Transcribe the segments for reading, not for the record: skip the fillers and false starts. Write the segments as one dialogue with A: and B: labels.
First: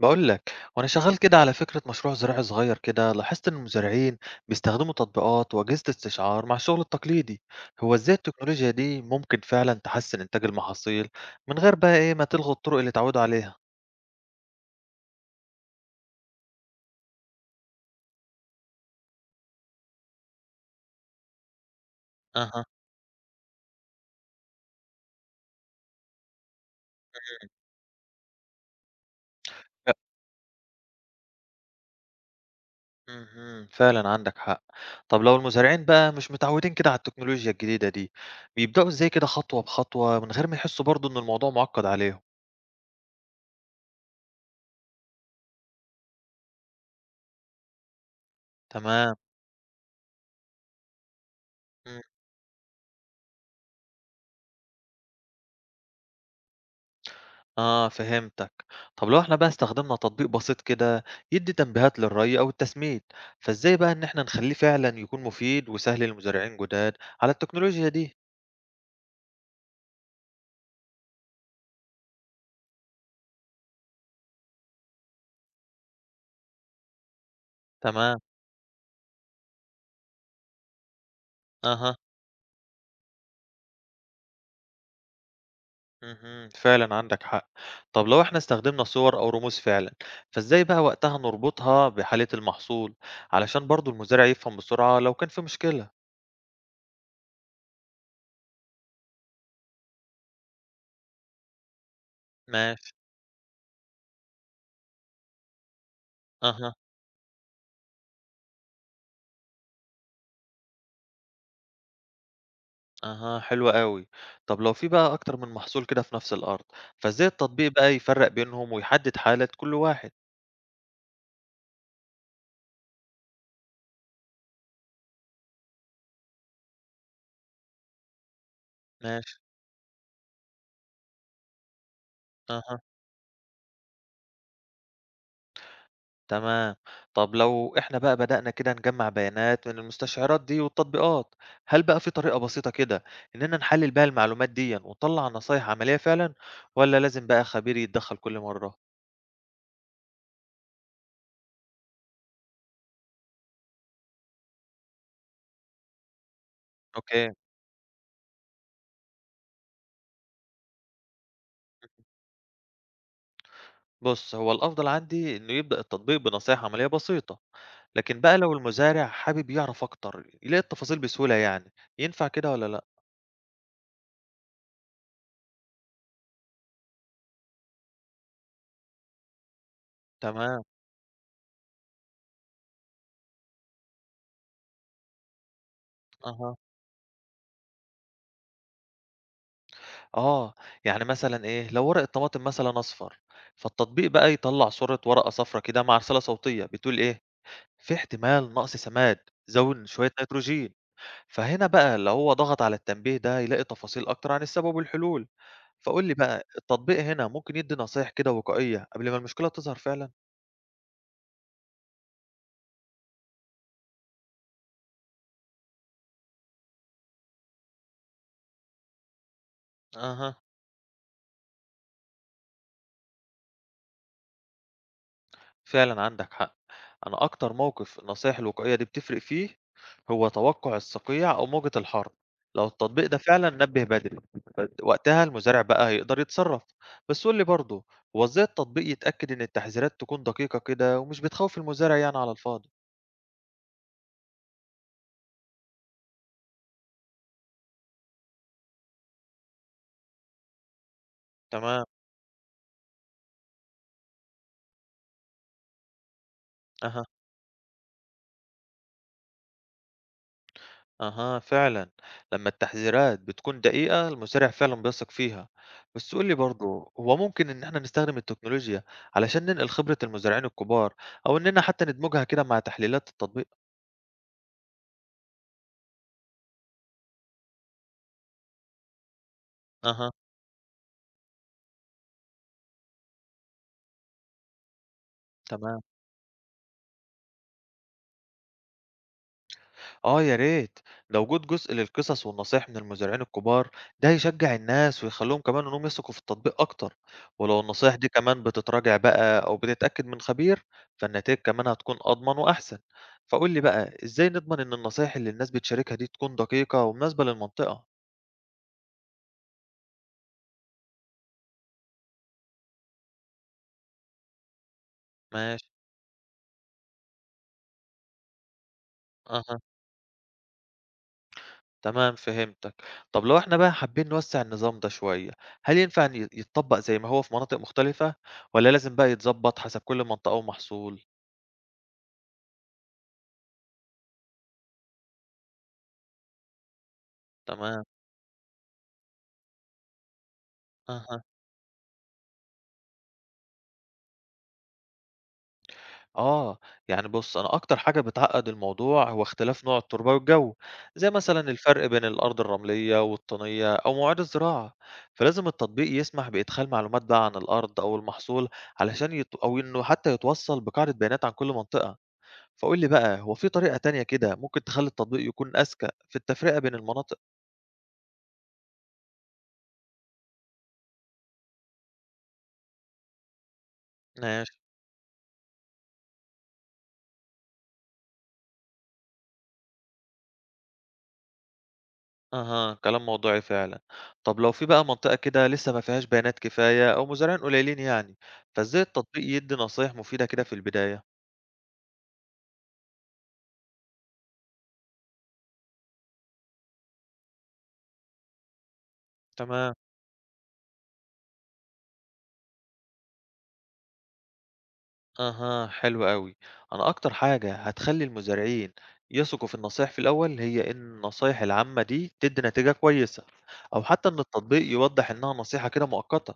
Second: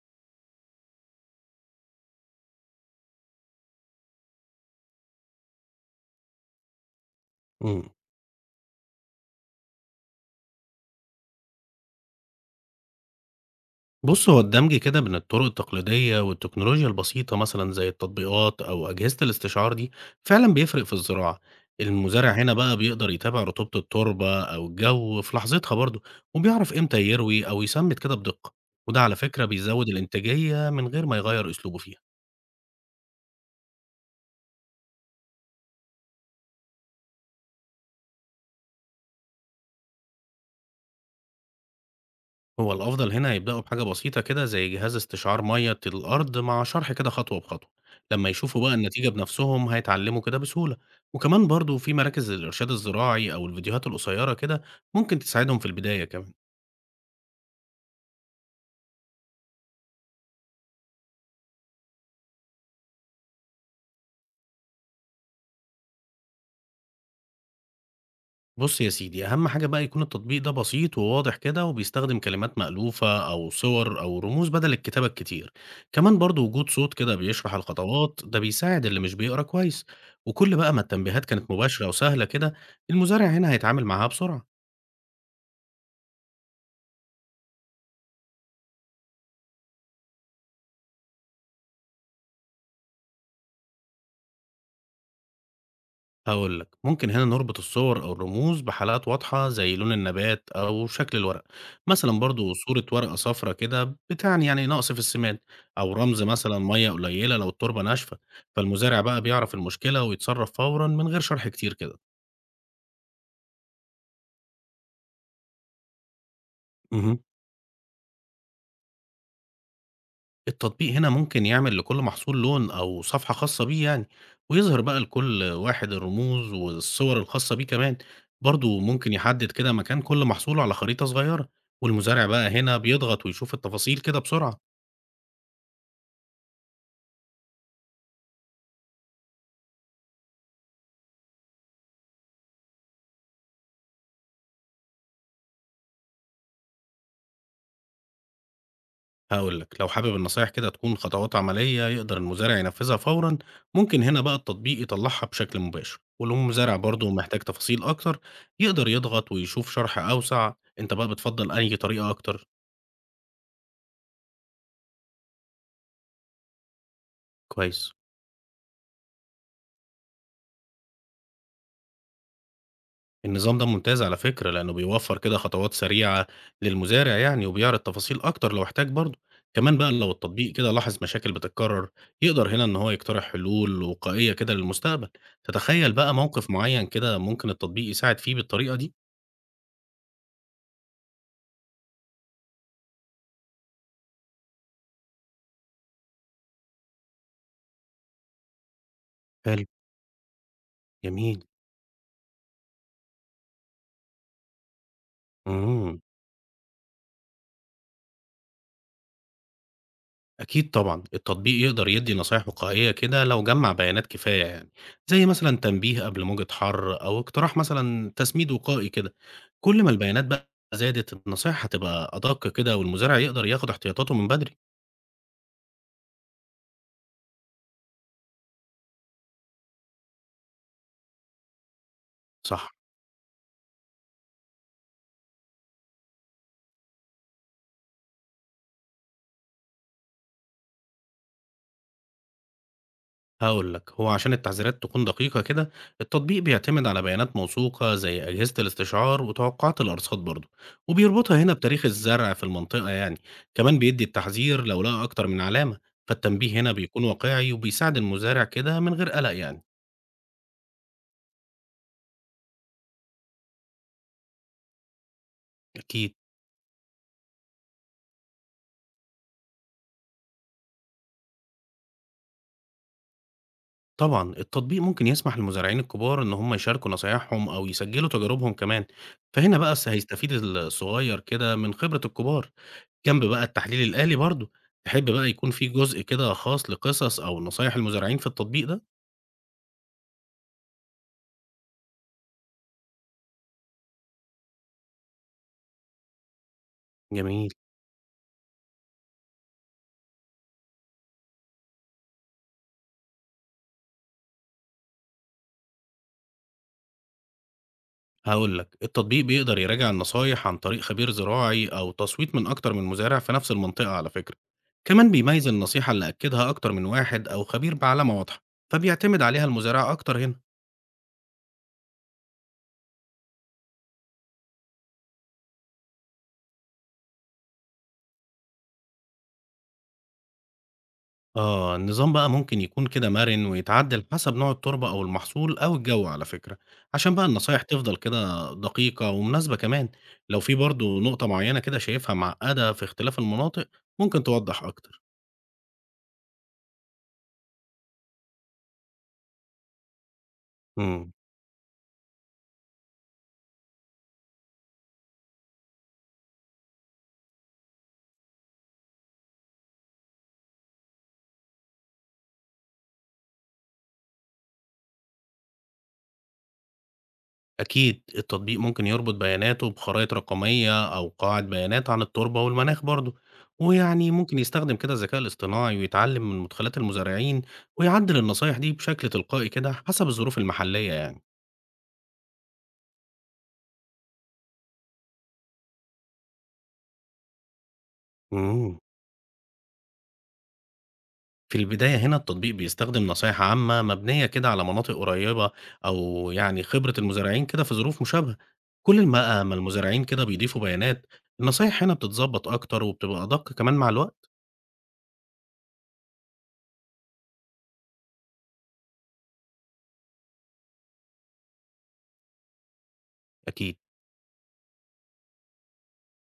A: بقول لك وانا شغال كده على فكرة مشروع زراعي صغير كده، لاحظت ان المزارعين بيستخدموا تطبيقات واجهزة استشعار مع الشغل التقليدي.
B: إمم.
A: هو ازاي التكنولوجيا دي ممكن فعلا تحسن انتاج المحاصيل من غير بقى ايه ما تلغي الطرق اللي اتعودوا عليها؟
B: بُص، هو الدمج كده بين الطرق التقليدية والتكنولوجيا البسيطة مثلًا زي التطبيقات أو أجهزة الاستشعار دي، فعلًا بيفرق في الزراعة. المزارع هنا
A: اها.
B: بقى بيقدر يتابع رطوبة التربة أو الجو في لحظتها برضه، وبيعرف إمتى يروي أو يسمِّد كده بدقة، وده على فكرة بيزوّد
A: ف-
B: الإنتاجية من غير ما يغيّر أسلوبه فيها.
A: مهم. فعلا عندك حق. طب لو المزارعين بقى مش متعودين كده على التكنولوجيا الجديدة دي، بيبدأوا ازاي كده خطوة بخطوة من غير ما يحسوا برضو ان الموضوع معقد عليهم؟
B: هو الأفضل هنا يبدأوا بحاجة بسيطة كده زي جهاز استشعار مية الأرض مع شرح كده خطوة بخطوة. لما يشوفوا بقى النتيجة
A: تمام.
B: بنفسهم هيتعلموا كده بسهولة، وكمان برضو في مراكز الإرشاد الزراعي أو الفيديوهات القصيرة كده ممكن تساعدهم في البداية كمان.
A: آه فهمتك. طب لو احنا بقى استخدمنا تطبيق بسيط كده يدي تنبيهات للري أو التسميد، فازاي بقى إن احنا نخليه فعلا يكون مفيد وسهل للمزارعين جداد على التكنولوجيا دي؟
B: بص يا سيدي، أهم حاجة بقى يكون التطبيق ده بسيط وواضح كده وبيستخدم كلمات مألوفة أو صور أو رموز بدل الكتابة الكتير. كمان برضو وجود صوت كده بيشرح
A: تمام.
B: الخطوات ده بيساعد اللي مش بيقرأ كويس، وكل بقى ما التنبيهات كانت مباشرة
A: أها.
B: وسهلة كده المزارع هنا هيتعامل معاها بسرعة.
A: مهم. فعلا عندك حق. طب لو احنا استخدمنا صور أو رموز فعلا، فازاي بقى وقتها نربطها بحالة المحصول علشان برضو المزارع يفهم بسرعة لو كان في مشكلة؟
B: هقول لك، ممكن هنا نربط الصور أو الرموز بحالات واضحة زي لون النبات أو شكل الورق. مثلا برضو صورة
A: ماشي.
B: ورقة صفرة كده بتعني يعني نقص في السماد، أو رمز مثلا
A: أها.
B: مية قليلة لو التربة ناشفة. فالمزارع بقى بيعرف المشكلة ويتصرف فورا من غير شرح كتير كده.
A: أها حلو أوي. طب لو في بقى أكتر من محصول كده في نفس الأرض،
B: مهم.
A: فإزاي التطبيق بقى يفرق بينهم ويحدد حالة كل واحد؟
B: التطبيق هنا ممكن يعمل لكل محصول لون أو صفحة خاصة بيه يعني، ويظهر بقى لكل واحد الرموز والصور الخاصة بيه كمان. برضو ممكن
A: ماشي،
B: يحدد كده مكان كل محصول على خريطة صغيرة، والمزارع بقى هنا
A: أها.
B: بيضغط ويشوف التفاصيل كده بسرعة.
A: تمام. طب لو إحنا بقى بدأنا كده نجمع بيانات من المستشعرات دي والتطبيقات، هل بقى في طريقة بسيطة كده إننا نحلل بيها المعلومات دي ونطلع نصايح عملية فعلا؟ ولا لازم بقى خبير يتدخل كل مرة؟
B: هقول لك، لو حابب النصايح كده تكون خطوات عملية يقدر المزارع ينفذها فورا، ممكن هنا بقى التطبيق يطلعها بشكل مباشر، ولو المزارع برضو
A: أوكي.
B: محتاج تفاصيل أكتر يقدر يضغط ويشوف شرح أوسع. أنت بقى بتفضل أي طريقة أكتر؟
A: بُص، هو الأفضل عندي إنه يبدأ التطبيق بنصايح عملية بسيطة،
B: كويس.
A: لكن بقى لو المزارع حابب يعرف أكتر يلاقي التفاصيل بسهولة يعني، ينفع كده والّا لأ؟
B: النظام ده ممتاز على فكرة، لأنه بيوفر كده خطوات سريعة للمزارع يعني وبيعرض تفاصيل أكتر لو احتاج برضه. كمان بقى لو التطبيق
A: تمام،
B: كده لاحظ مشاكل بتتكرر يقدر هنا إن هو يقترح حلول وقائية كده للمستقبل. تتخيل بقى موقف
A: أها،
B: معين كده ممكن التطبيق يساعد فيه بالطريقة دي؟
A: آه، يعني مثلًا إيه، لو ورق الطماطم مثلًا أصفر، فالتطبيق بقى يطلع صورة ورقة صفرا كده مع رسالة صوتية بتقول في احتمال نقص سماد،
B: حلو.
A: زود شوية نيتروجين،
B: جميل.
A: فهنا بقى لو هو ضغط على التنبيه ده يلاقي تفاصيل أكتر عن السبب والحلول،
B: مم.
A: فقُل لي بقى التطبيق هنا ممكن يدّي نصايح كده وقائية قبل ما المشكلة تظهر فعلًا؟
B: أكيد طبعًا، التطبيق يقدر يدّي نصايح وقائية كده لو جمّع بيانات كفاية يعني، زي مثلًا تنبيه قبل موجة حَر أو اقتراح مثلًا تسميد وقائي كده، كل ما البيانات
A: أها،
B: بقى زادت النصايح هتبقى أدق كده، والمزارع يقدر ياخد احتياطاته من بدري.
A: فعلًا عندك حق. أنا أكتر موقف النصايح الوقائية دي بتفرق فيه، هو توقُّع الصقيع أو موجة الحر. لو
B: صح.
A: التطبيق ده فعلًا نبِّه بدري، ف وقتها المزارع بقى هيقدر يتصرّف. بس قُل لي برضه، هو إزاي التطبيق يتأكد إن التحذيرات تكون دقيقة كده ومش بتخوّف المزارع يعني على الفاضي؟
B: هاقول لك، هو عشان التحذيرات تكون دقيقة كده، التطبيق بيعتمد على بيانات موثوقة زي أجهزة الاستشعار وتوقعات الأرصاد برضه، وبيربطها هنا
A: تمام،
B: بتاريخ الزرع في المنطقة يعني. كمان بيدي التحذير لو لقى أكتر من علامة، فالتنبيه هنا
A: أها.
B: بيكون واقعي وبيساعد المزارع كده من غير قلق يعني.
A: أها فعلا، لما التحذيرات بتكون دقيقة المزارع فعلا بيثق فيها. بس
B: أكيد.
A: قول لي برضه، هو ممكن إن احنا نستخدم التكنولوجيا علشان ننقل خبرة المزارعين الكبار، أو إننا حتى ندمجها كده مع تحليلات التطبيق؟
B: طبعًا، التطبيق ممكن يسمح للمزارعين الكبار إن هم يشاركوا نصايحهم أو يسجلوا تجاربهم كمان، فهنا بقى
A: أها.
B: هيستفيد الصغير كده من خبرة الكبار، جنب بقى التحليل الآلي برضه. تحب بقى يكون في
A: تمام.
B: جزء كده خاص لقصص أو نصايح المزارعين في التطبيق ده؟
A: آه يا ريت، لو وجود جزء للقصص والنصايح من المزارعين الكبار، ده هيشجّع الناس ويخلّيهم كمان إنّهم يثقوا في التطبيق أكتر،
B: جميل.
A: ولو النصايح دي كمان بتتراجع بقى أو بتتأكد من خبير، فالنتايج كمان هتكون أضمن وأحسن، فقُل لي بقى إزاي نضمن إن النصايح اللي الناس بتشاركها دي تكون دقيقة ومناسبة للمنطقة؟
B: هاقول لك، التطبيق بيقدر يراجع النصايح عن طريق خبير زراعي أو تصويت من أكتر من مزارع في نفس المنطقة على فكرة، كمان بيميز
A: ماشي،
B: النصيحة اللي أكدها أكتر من واحد أو خبير بعلامة واضحة، فبيعتمد عليها
A: أها،
B: المزارع أكتر هنا.
A: تمام فهمتك. طب لو إحنا بقى حابين نوسّع النظام ده شوية، هل ينفع إن يتطبّق زي ما هو في مناطق مختلفة، والّا لازم بقى يتضبّط حسب كل منطقة ومحصول؟
B: آه، النظام بقى ممكن يكون كده مرن ويتعدل حسب نوع التربة أو المحصول أو الجو على فكرة، عشان بقى النصايح
A: تمام،
B: تفضل كده دقيقة ومناسبة كمان. لو في برضو
A: أها.
B: نقطة معينة كده شايفها معقدة في اختلاف المناطق ممكن توضح أكتر.
A: آه، يعني بُص، أنا أكتر حاجة بتعقّد الموضوع هو اختلاف نوع التربة والجو، زي
B: مم.
A: مثلًا الفرق بين الأرض الرملية والطينية أو مواعيد الزراعة، فلازم التطبيق يسمح بإدخال معلومات بقى عن الأرض أو المحصول علشان يت أو إنه حتى يتوصّل بقاعدة بيانات عن كل منطقة، فقُل لي بقى هو في طريقة تانية كده ممكن تخلّي التطبيق يكون أذكى في التفرقة بين المناطق؟
B: أكيد التطبيق ممكن يربط بياناته بخرائط رقمية أو قواعد بيانات عن التربة والمناخ برضو، ويعني ممكن
A: ماشي.
B: يستخدم كده الذكاء الاصطناعي ويتعلم من مدخلات المزارعين ويعدل النصايح دي بشكل تلقائي كده حسب الظروف المحلية يعني.
A: أها كلام موضوعي فعلا. طب لو في بقى منطقة كده لسه ما فيهاش بيانات كفاية أو مزارعين قليلين يعني،
B: مم.
A: فإزاي التطبيق يدي نصايح مفيدة كده في البداية؟
B: في البداية هنا التطبيق بيستخدم نصايح عامة مبنية كده على مناطق قريبة، أو يعني خبرة المزارعين كده في ظروف مشابهة. كل ما بقى ما
A: تمام.
B: المزارعين كده بيضيفوا بيانات النصايح هنا بتتظبط أكتر وبتبقى أدق كمان مع الوقت.
A: أها حلو قوي. أنا أكتر حاجة هتخلي المزارعين يثقوا في النصايح في الأول هي إن النصايح العامة دي تدي نتيجة كويسة،
B: أكيد.
A: أو حتى إن التطبيق يوضح إنها نصيحة كده مؤقتة،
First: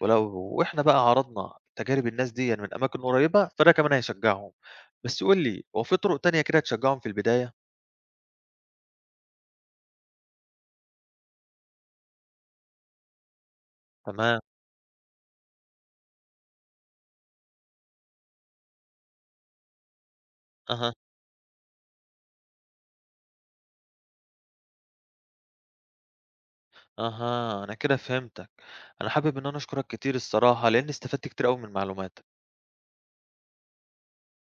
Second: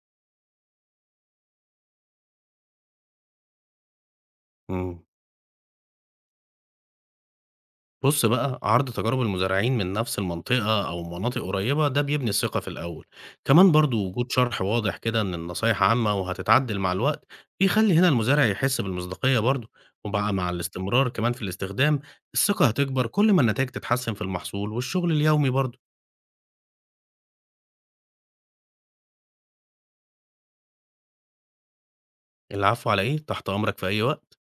A: ولو وإحنا بقى عرضنا تجارب الناس دي من أماكن قريبة فده كمان هيشجعهم.
B: مم.
A: بس قول لي، هو في طرق تانية كده تشجعهم في البداية؟
B: بص بقى، عرض تجارب المزارعين من نفس المنطقة أو مناطق قريبة ده بيبني الثقة في الأول. كمان برضو وجود
A: تمام.
B: شرح واضح كده إن النصايح عامة وهتتعدل مع الوقت بيخلي هنا المزارع يحس بالمصداقية برضو. وبقى مع
A: أها.
B: الاستمرار كمان في الاستخدام الثقة هتكبر كل ما النتائج تتحسن في المحصول والشغل اليومي برضو.
A: أها، أنا كده فهمتك. أنا حابب إن أنا أشكرك كتير الصراحة، لإني استفدت كتير أوي من معلوماتك.
B: العفو، على إيه، تحت أمرك في أي وقت.